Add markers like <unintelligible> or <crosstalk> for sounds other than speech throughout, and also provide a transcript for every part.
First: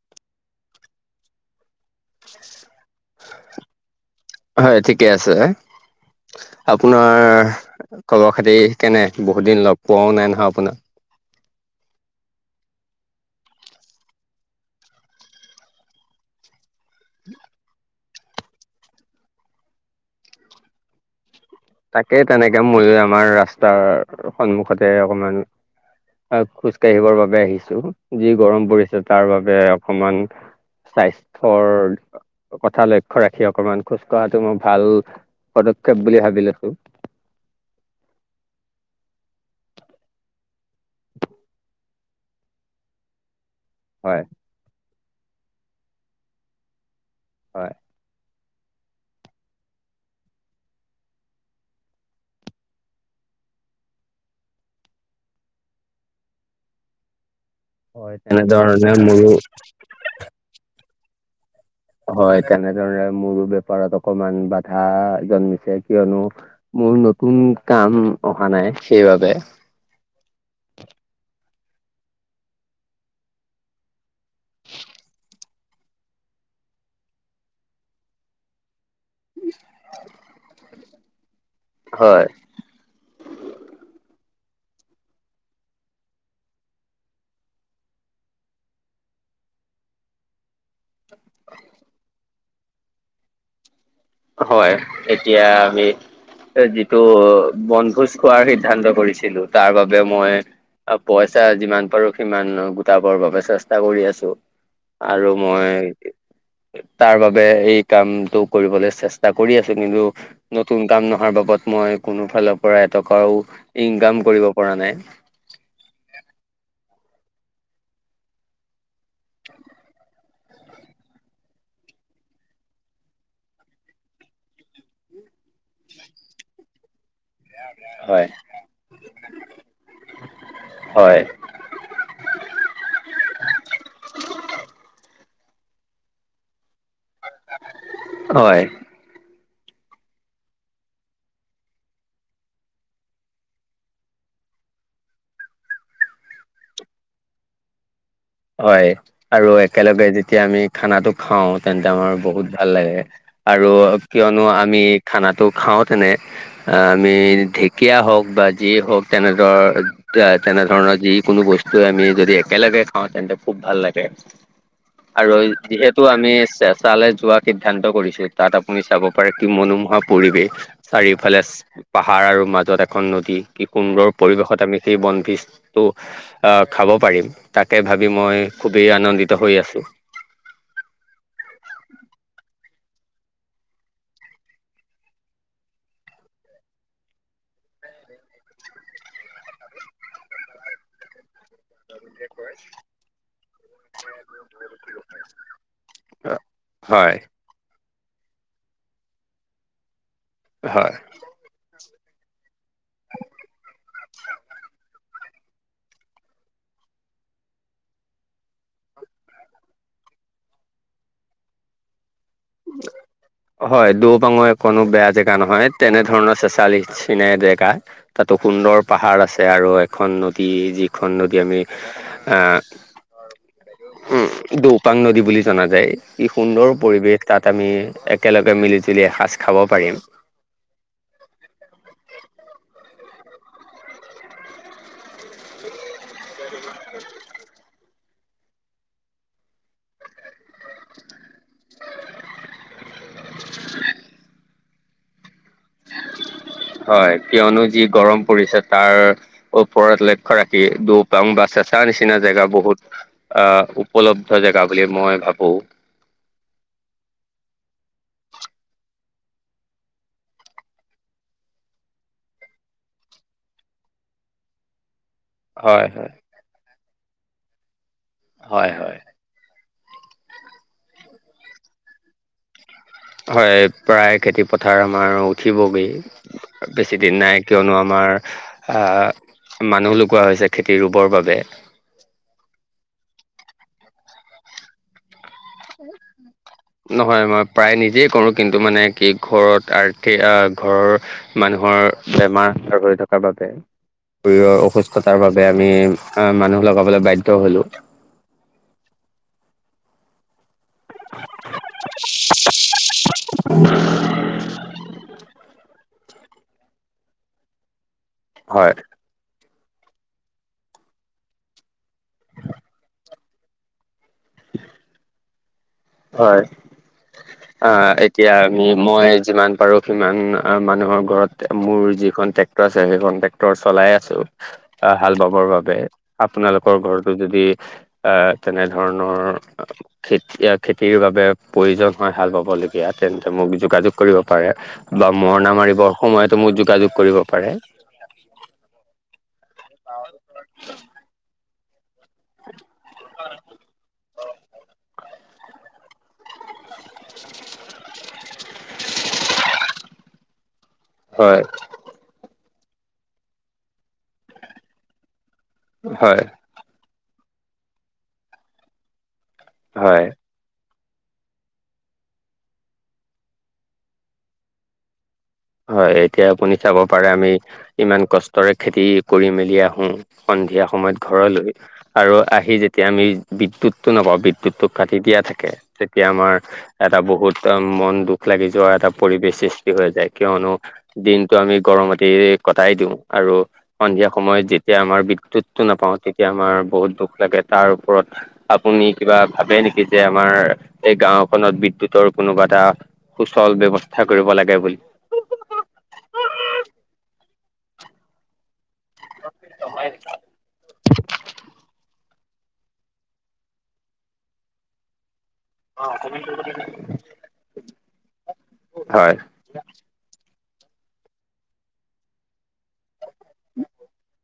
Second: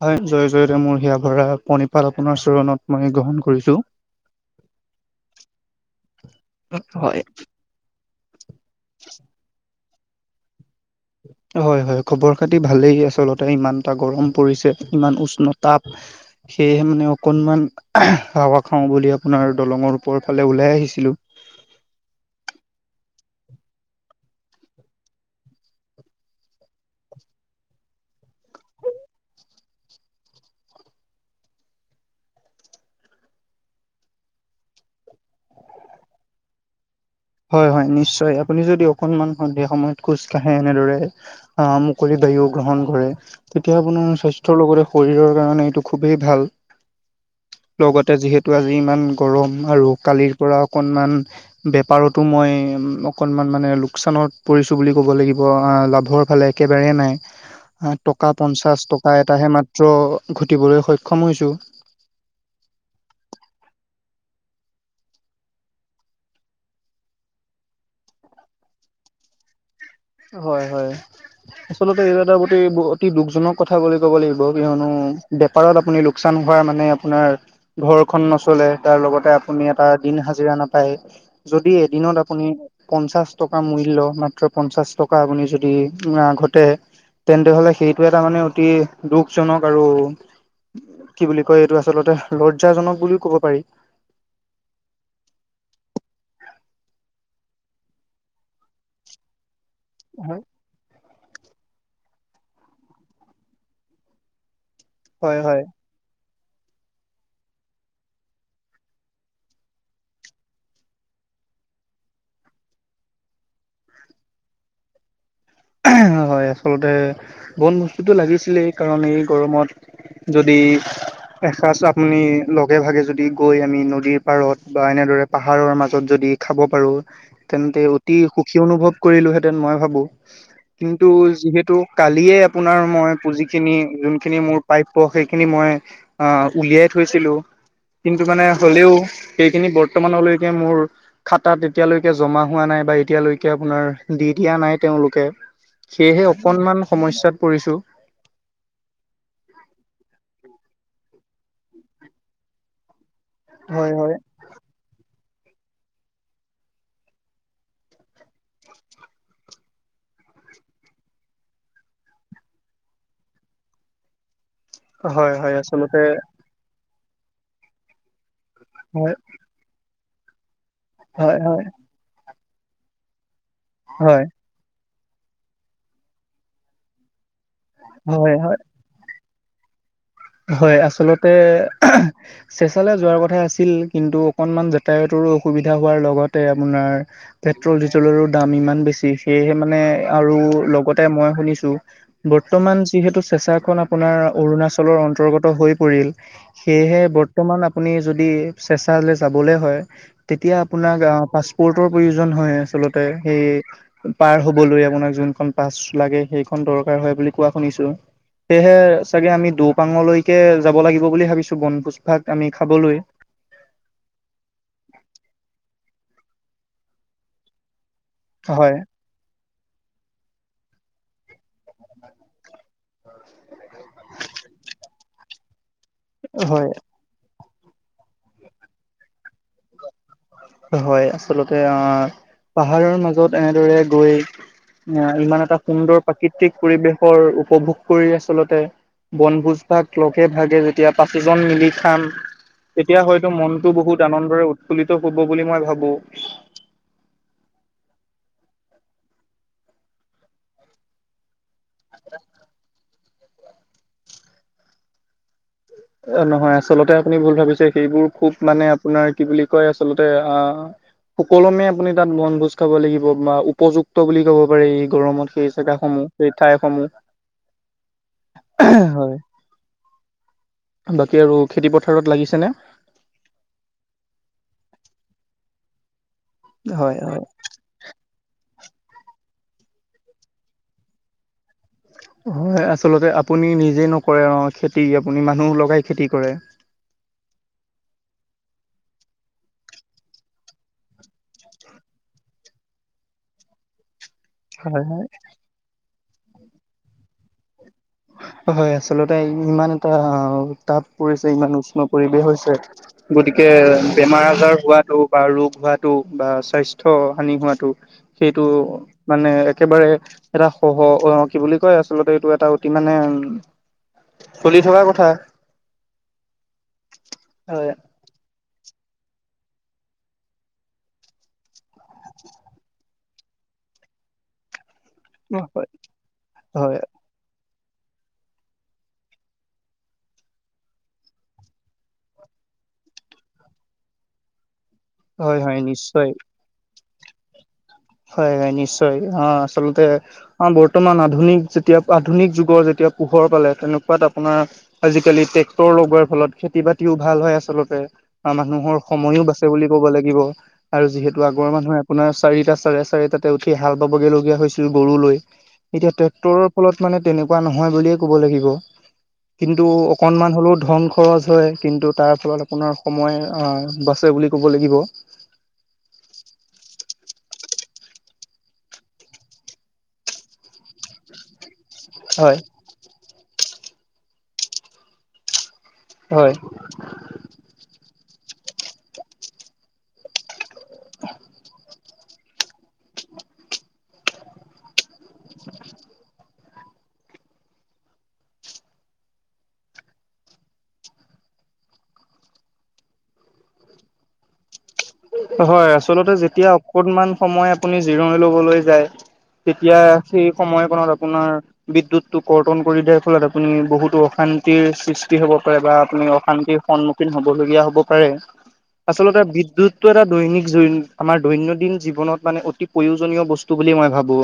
হয়, জয় জয়তে মোৰ হিয়া ভৰা প্ৰনি তাত আপোনাৰ চৰণত মই গ্ৰহণ কৰিছো। হয় ঠিকে আছে হয়। আপোনাৰ খবৰ - খাতি কেনে? বহুত দিন লগ পোৱাও নাই নহয় আপোনাক? হয়', হয়', খবৰ খাতি ভালেই আচলতে ইমানটা গৰম পৰিছে ইমান উষ্ণ তাপ সেয়েহে মানে অকণমান হাৱা খাওঁ বুলি আপোনাৰ দলঙৰ ওপৰৰ ফালে ওলাই আহিছিলো। তাকেই তেনেকে ময়ো আমাৰ ৰাস্তাৰ সন্মুখতে অকমান <unintelligible> খোজ কাঢ়িবৰ বাবে আহিছো যি গৰম পৰিছে তাৰ বাবে অকমান স্বাস্থ্যৰ কথা লক্ষ্য ৰাখি অকমান খোজ কাঢ়াটো মোৰ ভাল পদক্ষেপ বুলি ভাবি লৈছো। হয়- হয় নিশ্চয় আপুনি যদি অকনমান সন্ধিয়া সময়ত খোজ কাঢ়ে এনেদৰে আহ মুকলি এইয় গ্ৰহণ কৰে তেতিয়া আপোনাৰ হয় স্বাস্থ্যৰ লগতে শৰীৰৰ কাৰণে এইটো খুবেই ভাল হয় লগতে যিহেতু টো আজি ইমান গৰম আৰু কালিৰ পৰা অকণমান বেপাৰত তো মই অকণমান মানে লোকচানত পৰিছোঁ বুলি ক'ব লাগিব লাভৰ ফালে একেবাৰেই নাই। হয় টকা পঞ্চাশ তেনেধৰণে টকা মোৰো এটাহে মাত্ৰ ঘটিবলৈ সক্ষম হৈছো। হয়, তেনেদৰে মোৰো বেপাৰত অকমান বাধা জন্মিছে কিয়নো মোৰ নতুন কাম অহা নাই সেইবাবে। হয়- হয় আচলতে এয় এটা অতি -অতি দুখজনক কথা বুলি ক'ব লাগিব কিয়নো বেপাৰত আপুনি লোকচান হোৱা মানে আপোনাৰ ঘৰখন নচলে। তাৰ লগতে আপুনি এটা দিন হাজিৰা নাপায় যদি এদিনত হয় আপুনি পঞ্চাছ টকা মাত্ৰ পঞ্চাছ টকা আপুনি যদি আগতে তেন্তে হলে সেইটো এটা মানে অতি দুখজনক আৰু কি বুলি কয় এইটো আচলতে লজ্জাজনক বুলিও কব পাৰি। হয় এতিয়া আমি যিটো বনভোজ খোৱাৰ সিদ্ধান্ত কৰিছিলোঁ। তাৰ বাবে মই হয় পইচা যিমান পাৰোঁ সিমান গোটাবৰ বাবে চেষ্টা কৰি আছোঁ আৰু হয় মই তাৰ বাবে এই কামতটো কৰিবলৈ ‍চেষ্টা কৰি আছে কিন্তু নতুন কাম নহৰ বাবদ মই কোনো ফালৰ পৰা এটকাও ইন কাম কৰিব পৰা নাই। হয়, আচলতে বন বস্তুটো লাগিছিলেই কাৰণ এই গৰমত যদি এসাঁজ আপুনি লগে ভাগে যদি গৈ আমি নদীৰ পাৰত বা এনেদৰে পাহাৰৰ মাজত যদি খাব পাৰো তেন্তে অতি হয় সুখী অনুভৱ কৰিলোহেঁতেন মই ভাবোঁ। কিন্তু হয় যিহেতু কালিয়ে আপোনাৰ মই পুঁজি খিনি যোনখিনি মোৰ প্ৰাপ্য সেইখিনি মই আহ উলিয়াই থৈছিলো কিন্তু মানে হয় হ'লেও এইখিনি বৰ্তমানলৈকে মোৰ খাতাত এতিয়ালৈকে জমা হোৱা নাই বা এতিয়ালৈকে আপোনাৰ দি দিয়া নাই তেওঁলোকে সেয়েহে অকনমান সমস্যাত পৰিছোঁ। হয় আৰু একেলগে যেতিয়া আমি খানাটো খাও তেন্তে আমাৰ বহুত ভাল লাগে আৰু হয় হয় কিয়নো আমি খানাটো খাওঁতেনে আমি ঢেকীয়া হওক বা যি হওক তেনেদৰ এ তেনে ধৰণৰ যিকোনো বস্তু আমি যদি একেলগে খাওঁ তেন্তে খুব ভাল লাগে। হয় আৰু হয় আচলতে যিহেতু আমি তালৈ যোৱা সিদ্ধান্ত কৰিছোঁ তাত আপুনি চাব হয় পাৰে কি মনোমোহা পৰিৱেশ হয় চাৰিওফালে হয় পাহাৰ আৰু মাজত এখন নদী কি সুন্দৰৰ হয় পৰিৱেশত আমি সেই বনফিজটো খাব পাৰিম তাকে ভাবি হয় মই হয় খুবেই আনন্দিত হৈ আছোঁ। চেঁচালে যোৱাৰ কথা আছিল কিন্তু অকনমান যাতায়তৰো অসুবিধা হোৱাৰ লগতে আপোনাৰ পেট্ৰল ডিজেলৰো দাম ইমান বেছি সেয়েহে মানে আৰু লগতে মই শুনিছোঁ বৰ্তমান যিহেতু চেচাখনন আপোনাৰ অৰুণাচল অঞ্চলৰ অৰ্ন্তগত হৈ পৰিল, সেয়েহে হয় বৰ্তমান আপুনি যদি চেঁচালে যাবলৈ হয় তেতিয়া হয় আপোনাক পাছপৰ্টৰ প্ৰয়োজন হয় আছে আচলতে সেই পাৰ হ'বলৈ আপোনাক যোন- খন পাছ লাগে সেইখন দৰকাৰ হয় বুলি কোৱা শুনিছোঁ সেয়েহে চাগে আমি দুপ- পাঙলৈকে যাব লাগিব বুলি ভাবিছোঁ বন পু- হয় দৌবাঙৰ এক কোনো বেয়া জেগা নহয়- তেনেধৰণৰ চেচালি চনে জেকা- তাতো হয় সুন্দৰ পাহাৰ আছে আৰু এখন নদী যি- এখন নদী আমি আহ উম দৌপাং নদী বুলি জনা যায় - যায় ই হয় সুন্দৰ পৰিৱেশ তাত আমি একেলগে মিলি জুলি এসাজ খাব পাৰিম- হয় আচলতে আহ পাহাৰৰ মাজত এনেদৰে গৈ- আহ ইমান এটা সুন্দৰ প্ৰাকৃতিক পৰিৱেশৰ উপভোগ কৰি আচলতে- বনভোজ ভাগ লগে ভাগে যে- এতিয়া পাচিজন মিলি খাম তেতিয়া হয়তো মনতো বহুত আনন্দৰে উৎফুল্লিত- ক'ব বুলি মই ভাবোঁ- হয় কিয়নো যি - গৰম পৰিছে তাৰ ওপৰত লক্ষ্য ৰাখি দুপাং বা চে- চা নিচিনা জেগা বহুত আহ উপলব্ধ জেগা বুলি মই ভাবোঁ - অ নহয় আচলতে আপুনি ভুল ভাবিছে সেইবোৰ খুব মানে আপোনাৰ কি বুলি কয় আচলতে আ- সুকলমে আপুনি তাত বনভোজ খাব লাগিব বা উপযুক্ত বুলি ক'ব পাৰি। গৰমত সেই জেগা হয়, সমূহ হয়, সেই ঠাইসমূহ। হয় হয়। বাকী আৰু খেতি পথাৰত লাগিছেনে। হয় প্ৰায় খেতি পথাৰ আমাৰ উঠিবগৈ। হয় বেছি দিন হয়। নাই কিয়নো আমাৰ। আ মানুহ লগুকোৱা হৈছে খেতি ৰুবৰ বাবে। হয় আচলতে আপুনি নিজে নকৰে খেতি আপুনি মা। নহয় মই প্ৰায় নিজে কৰো কিন্তু টো এইটো মানে কি ঘৰত আৰ্থিক ঘৰৰ মানুহৰ বেমাৰ আজাৰ হৈ থকাৰ বাবে <inaudible> শৰীৰৰ হয় হয়। অসুস্থতাৰ বাবে আমি আহ মানুহ লগাবলৈ বাধ্য হলো হয় আচলতে ইমান এটা তাপ পৰিছে ইমান উষ্ণ পৰিৱেশ হৈছে গতিকে বেমাৰ আজাৰ হোৱাাটো বা ৰোগ হোৱাটো বা সাইথ স্বাস্থ্য হানি হোৱাটো সেইটো হয় মানে একেবাৰে এটা সহ আহ কি বুলি কয় আচলতে এইটো এটা অতি মানে উ চলি থকা কথা হয় অ হয় এতিয়া। মই যিমান পাৰো সিমান মানুহৰ ঘৰত মোৰ যিখন ট্ৰেক্টৰ আছে সেইখন টেক্ট। টৰ চলাই আছো হাল বাবৰ হয় বাবে আপোনালোকৰ হয় ঘৰতো যদি। আহ তেনে ধৰণৰ খেতিয়। খেতিৰ বাবে প্ৰয়োজন হয় হাল বাবলগীয়া তেন্তে মোক যোগাযোগ কৰিব পাৰে। বা হয় মৰণা হয় মাৰিবৰ নিশ্চয় সময়তো মোক যোগাযোগ কৰিব পাৰে। অ আচলতে অ বৰ্তমান আধুনিক। যেতিয়া আধুনিক যুগৰ যেতিয়া পোহৰ পালে তেনেকুৱাত আপোনাৰ আজিকালি ট্ৰেক্টৰ লগোৱাৰ ফলত খেতি বাতিও ভাল হয় আচলতে মানুহৰ সময়ও বাচে বুলি ক'ব লাগিব। আৰু যিহেতু হয় আগৰ মানুহে আপোনাৰ চাৰিটা চাৰে চাৰিটাতে উঠি হাল বাবগৈ লগগীয়া হৈছিল গৰু লৈ। এতিয়া হয় ট্ৰেক্টৰৰ ফলত মানে তেনেকুৱা নহয় বুলিয়ে কব লাগিব। কিন্তু হয় অকনমান হ'লেও ধন। খৰচ হয় কিন্তু তাৰ ফলত আপোনাৰ সময় বাচে বুলি ক'ব লাগিব। হয় এতিয়া আপুনি চাব পাৰে আমি ইমান কষ্টৰে খেতি কৰি মেলি আহো। সন্ধিয়া সময়ত ঘৰলৈ। আৰু হয় আহি যেতিয়া আমি বিদ্যুটটো নাপাওঁ বিদ্যুৎ টো কাটি দিয়া থাকে। তেতিয়া হয় আমাৰ এটা বহুত মন দুখ লাগি যোৱা এটা পৰিবেশ সৃষ্টি হৈ যায় কিয়নো দিনতটো আমি গৰমতে কটাই দিওঁ আৰু সন্ধিয়া সময়ত যেতিয়া আমাৰ। বিদ্যুৎ টো নাপাও তেতিয়া আমাৰ। বহুত দুখ লাগে তাৰ ওপৰত আপুনি কিবা ভাবে নেকি যে আমাৰ এই গাঁওখনত। বিদ্যুৎ তৰ কোনোবা এটা সুচল বিবস্থা কৰিব লাগে বুলি। হয় আচলতে যেতিয়া অকনমান সময় আপুনি জিৰণি লবলৈ। যায় তেতিয়া সেই সময়কনত আপোনাৰ বিদ্যুৎ। টো কৰ্তন কৰি দিয়াৰ ফলত আপুনি বহুতো অশান্তিৰ সৃষ্টি হব পাৰে বা আপুনি অশান্তিৰ সন্মুখীন হবলগীয়া হ'ব পাৰে হয় আচলতে বিদ্যুৎ টা দৈনিক জ আমাৰ দৈনন্দিন জীৱনত মানে অতি প্ৰয়োজনীয় বস্তু বুলি মই ভাবো।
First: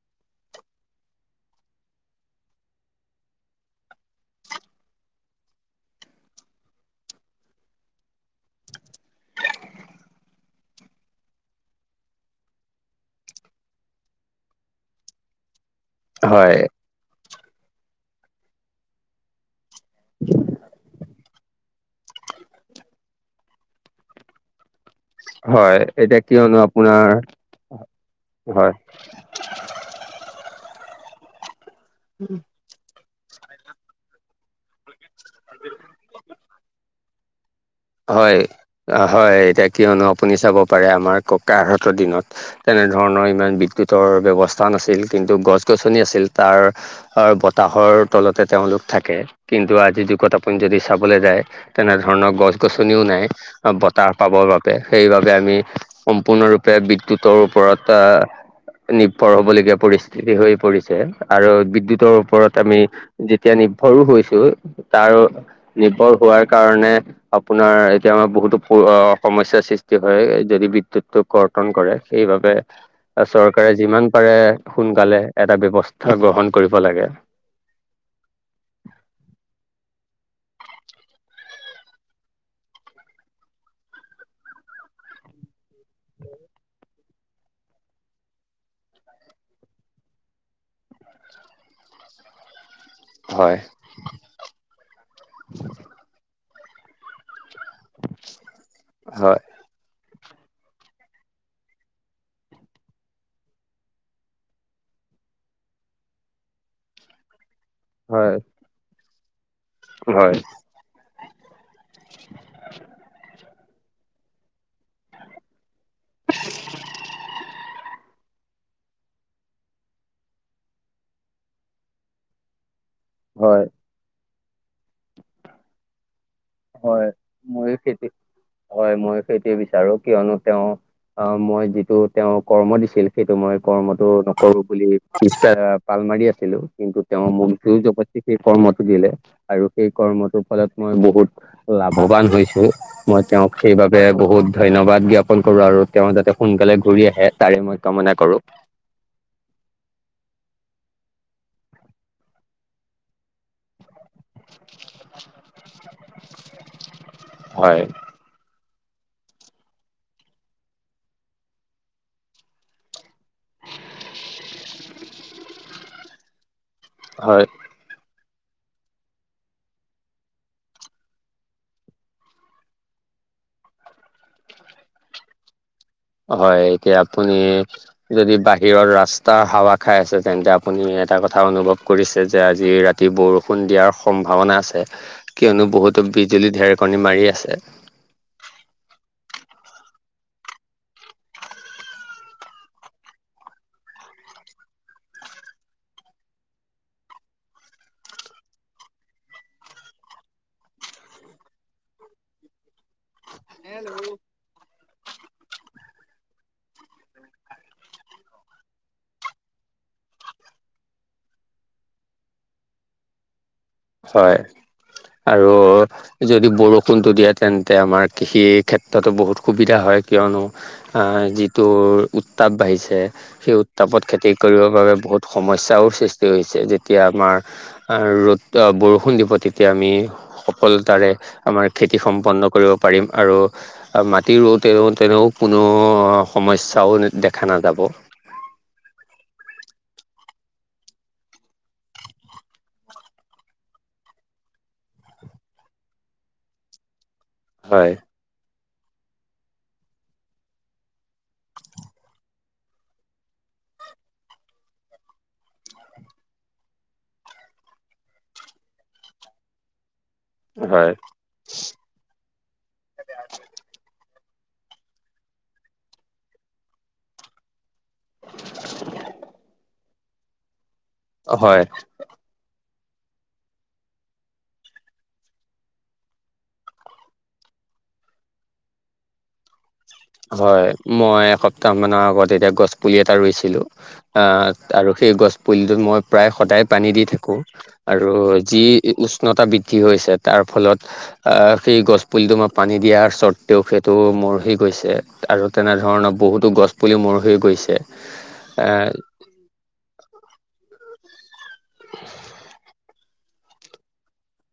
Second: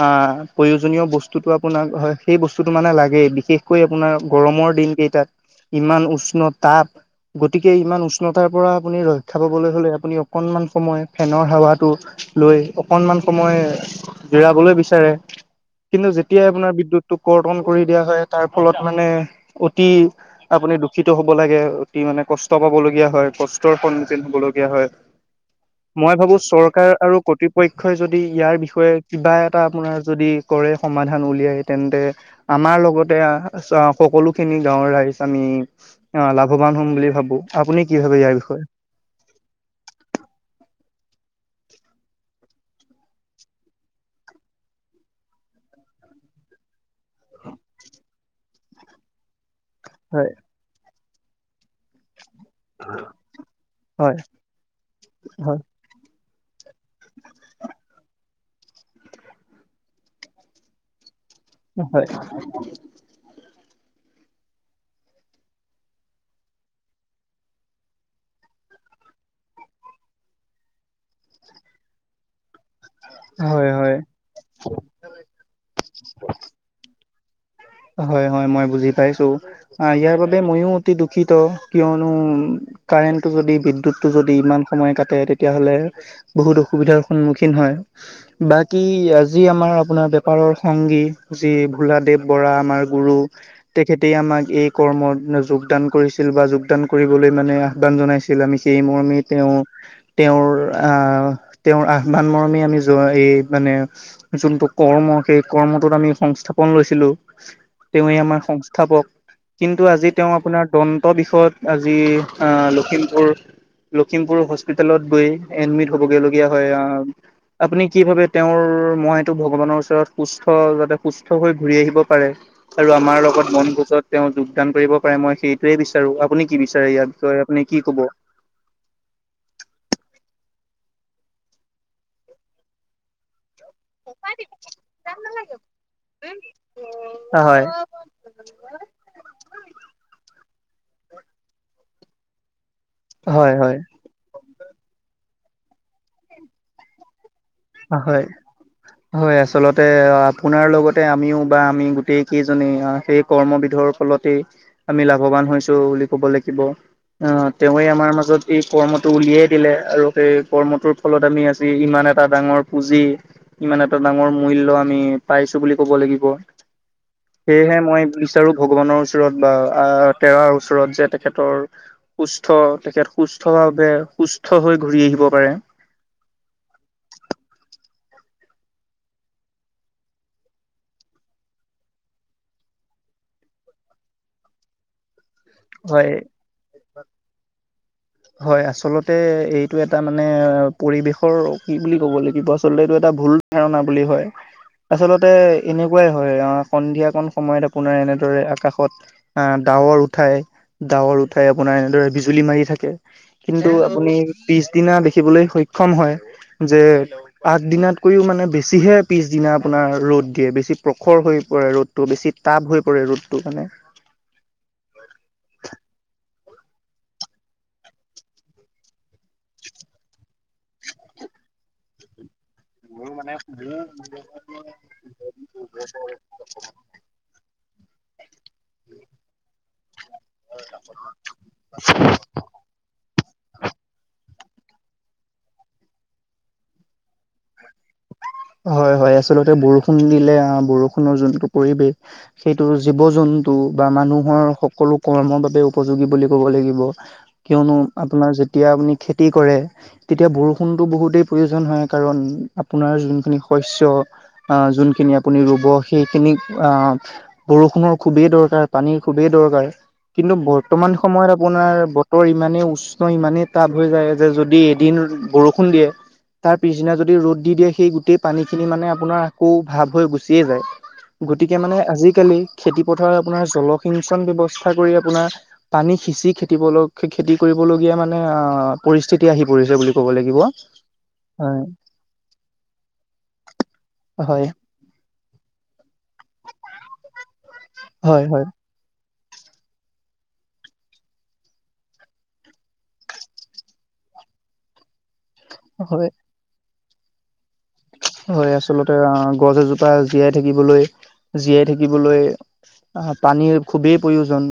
হা প্ৰয়োজনীয় বস্তুটো আপোনাক হয় সেই বস্তুটো মানে লাগেই বিশেষকৈ আপোনাৰ গৰমৰ দিন। কেই তাত ইমান উষ্ণতাপ গতিকে ইমান উষ্ণতাৰ পৰা আপুনি ৰক্ষা পাবলৈ হলে আপুনি অকনমান সময় ফেনৰ হাৱাটো লৈ অকনমান সময় জোৰাবলৈ বিচাৰে। কিন্তু যেতিয়াই হয় আপোনাৰ বিদ্যুৎ টো কৰ্তন কৰি দিয়া হয় তাৰ ফলত মানে। অতি আপুনি দূখিত হ'ব লাগে। অতি মানে কষ্ট পাবলগীয়া হয় কষ্টৰ সন্মুখীন হ'বলগীয়া হয়। হয়। মই এতিয়া ভাবো কিয়নো চৰকাৰ আপোনাৰ আৰু কৰ্তৃপক্ষই যদি ইয়াৰ হয় বিষয়ে কিবা এটা আপোনাৰ যদি কৰে সমাধ ধান উলিয়াই তেন্তে আমাৰ লগতে সকলো খিনি গাঁৱৰ ৰাইজ আমি অ লাভৱান হম বুলি ভাবো। আপুনি কি ভাবে ইয়াৰ হয় বিষয়ে হয় এতিয়া কিয়নো আপুনি চাব পাৰে আমাৰ ককাহঁতৰ দিনত তেনেধৰণৰ ইমান বিদ্যুতৰ ব্যৱস্থা নাছিল কিন্তু গছ গছনি আছিল তাৰ অ বতাহৰ তলতে তেওঁলোক থাকে। কিন্তু আজিৰ হয় যুগত আপুনি যদি চাবলৈ যায় তেনেধৰণৰ গছ গছনিও নাই বতাহ হয় পাবৰ বাবে সেইবাবে আমি হয় সম্পূৰ্ণৰূপে বি দ্যুতৰ ওপৰত নিৰ্ভৰ হবলগীয়া পৰিস্থিতি হৈ পৰিছে। আৰু হয় বিদ্যুৎৰ ওপৰত আমি যেতিয়া নি সৰু হৈছো তাৰ নিৰ্ভৰ হোৱাৰ কাৰণে আপোনাৰ এতিয়া আ বহুতো সমস্যাৰ সৃষ্টি হয় যদি বিদ্যুৎটো কৰ্তন কৰে সেইবাবে হয় চৰকাৰে হয় যিমান পাৰে সোনকালে এটা ব্যবস্থা গ্ৰহণ কৰিব লাগে। হয় ত ময়ো অতি দুখিত কিয়নো কাৰেণ্টটো যদি বিদ্যুৎটো যদি ইমান সময় কাটে। তেতিয়াাহলে বহুত অসুবিধাৰ সন্মুখীন হয় বাকি আজি আমাৰ আপোনাৰ পাৰৰ সংগী যি ভোলাদেৱ বৰা আমাৰ গুৰু হয় তেখেতে আমাক এই কৰ্মত যোগদান কৰিছিল বা যো যদান কৰিবলৈ মানে আহ্বান জনাইছিল আমি সেই মৰ্মে হয় তেওঁ তেওঁৰ আহ তেওঁৰ আহ্বান মৰমে আমি যোৱা এই মানে যোনটো কৰ্ম সেই কৰ্মটোত আমি সংস্থাপন লৈছিলো, তেৱে আমাৰ সংস্থাপক। কিন্তু আজি তেওঁ হয় আপোনাৰ দন্ত বিষয়ত আজি আহ লখিমপুৰ লখিমপুৰ হস্পিতেলত গৈ এডমিট হবগৈ লগীয়া হয় আহ। আপুনি কি ভাবে তেওঁৰ মইটো ভগৱানৰ ওচৰত সুস্থ যাতে সুস্থ হৈ ঘূৰি আহিব পাৰে আৰু আমাৰ লগত মন হয় গ্ৰুপত যোগান কৰিব পাৰে মই সেইটোৱেই বিচাৰো। আপুনি কি বিচাৰে ইয়াৰ হয় বিষয়ে আপুনি মই কি কব? সেইটো হয় মই সেইটোৱে বিচাৰো কিয়নো তেওঁ অহ মই যিটো তেওঁক কৰ্ম দিছিল সেইটো মই কৰ্মটো নকৰো বুলি পিচা পাল মাৰি আছিলো কিন্তু তেওঁৰ হয় মখটো জগত সেই কৰ্ম দিলে আৰু সেই কৰ্মটোৰ ফলত মই বহুত লাভৱান হৈছো, মই তেওঁক হয় হয় সেইবাবে বহুত ধন্যবাদ জ্ঞাপন কৰোঁ আৰু তেওঁ যাতে সোনকালে ঘূৰি আহে তাৰে মই কামনা হয় কৰো হয় আচলতে আপোনাৰ লগত লগতে আমিও বা আমি গোটেইকেইজনেই সেই কৰ্মবিধৰ ফলতে আমি লাভৱান হৈছো বুলি ক'ব লাগিব। আহ হয় তেওঁৱে আমাৰ মাজত এই কৰ্মটো উলিয়াই দিলে আৰু সেই কৰ্মটোৰ ফলত আমি আজি ইমান এটা ডাঙৰ পুঁজি ইমান এটা ডাঙৰ মূল্য আমি পাইছো বুলি ক'ব লাগিব। হয় সেয়হে মই বিছ চাৰো ভগৱানৰ ওচৰত বা তেৰাৰ ওচৰত যে তেখেতৰ সুস্থ তেখেত সুস্থ সুস্থভাৱে সুস্থ হৈ ঘূৰি আহিব পাৰে। হয় এতিয়া আপুনি যদি বাহিৰত ৰাস্তা হাৱা খাই আছে তেন্তে আপুনি এটা কথা অনুভৱ কৰিছে যে আজি ৰাতি বৰষুণ দিয়াৰ সম্ভাৱনা আছে কিয়নো বহুতো হয় বিজুলী ঢেৰকণী মাৰি আছে। হয় আচলতে এইটো এটা মানে অ পৰিবেশৰ কি বুলি ক'ব লাগিব আচলতে এইটো এটা ভুল ধাৰণা বুলি হয়। আচলতে এনেকুৱাই হয় আহ সন্ধিয়াকন সময়ত আপোনাৰ এনেদৰে আকাশত আহ ডাৱৰ উঠাই ডাৱৰ উঠাই আপোনাৰ এনেদৰে বিজুলী মাৰি থাকে। কিন্তু আপুনি পিছদিনা দেখিবলৈ সক্ষম হয়। যে আঠ দিনাতকৈও মানে বেছিহে পিছদিনা আপোনাৰ ৰ'দ দিয়ে বেছি প্ৰখৰ হৈ ৰ'দটো বেছি টাব হৈ পৰে ৰ'দ টো মানে। হয় আৰু যদি বৰষুণটো দিয়ে তেন্তে আমাৰ কৃষিৰ ক্ষেত্ৰতো বহুত সুবিধা হয় কিয়নো। আ যিটো- উত্তাপ বাঢ়িছে সেই উত্তাপত খেতি কৰিবৰ বাবে বহুত সমস্যাও সৃষ্টি হৈছে যেতিয়া আমাৰ- আৰু ৰ'দ- বৰষুণ দিব তেতিয়া আমি সফলতাৰে আমাৰ খেতি সম্পন্ন কৰিব পাৰিম আৰু- অ মাটি ৰ'দ- তে তেনে কোনো সমস্যাও দেখা নাযাব। হয় হয় আচলতে বৰষুণ দিলে বৰষুণৰ যোনটো পৰিৱেশ সেইটো জীৱ জন্তু বা মানুহ- সকলো কৰ্মৰ বাবে উপযোগী বুলি ক'ব লাগিব। কিয়নো হয় আপোনাৰ যেতিয়া আপুনি খেতি কৰে তেতিয়া বৰষুণটো বহুতেই প্ৰয়োজন হয়। কাৰণ আপোনাৰ যোনখিনি শস্য আ যোনখিনি আপুনি ৰুব সেইখিনিক আ বৰষুণৰ খুবেই দৰকাৰ পানীৰ খুবেই দৰকাৰ। কিন্তু বৰ্তমান হয় সময়ত আপোনাৰ বতৰ ইমানেই উষ্ণ ইমানেই টাপ হৈ যায়। যে যদি এদিন বৰষুণ দিয়ে তাৰ পিছদিনা যদি ৰ'দ দি দিয়ে। সেই গোটেই পানী খিনি মানে আপোনাৰ আকৌ ভাৱ হৈ গুচিয়ে যায় গতিকে হয় মানে আজিকালি খেতি পথাৰত আপোনাৰ জলসিঞ্চন ব্যৱস্থা কৰি আপোনাৰ পানী সিচি খেতি বলক খেতি কৰিব। কৰিবলগীয়া মানে অ পৰিস্থিতি আহি পৰিছে বুলি ক'ব লাগিব। হয় মই এসপ হয় তাৰমানৰ আগত এতিয়া গছ পুলি এটা ৰুইছিলো হয় আৰু আ সেই গছপুলিটো মই- প্ৰায় সদায় পানী দি থাকো। আৰু হয় হয় যি উষ্ণতা বৃদ্ধি হৈছে তাৰ ফলত আ সেই গছ পুলিটো মই পানী দিয়াৰ স্বত্ত্বেও সেইটো মৰহি- গৈছে আৰু হয় তেনেধৰণৰ বহুতো গছ পুলি মৰহি গৈছে। হয় এ আচলতে অ গছ এজোপা জীয়াই থাকিবলৈ। জীয়াই থাকিবলৈ আহ পানীৰ খুবেই প্ৰয়োজন।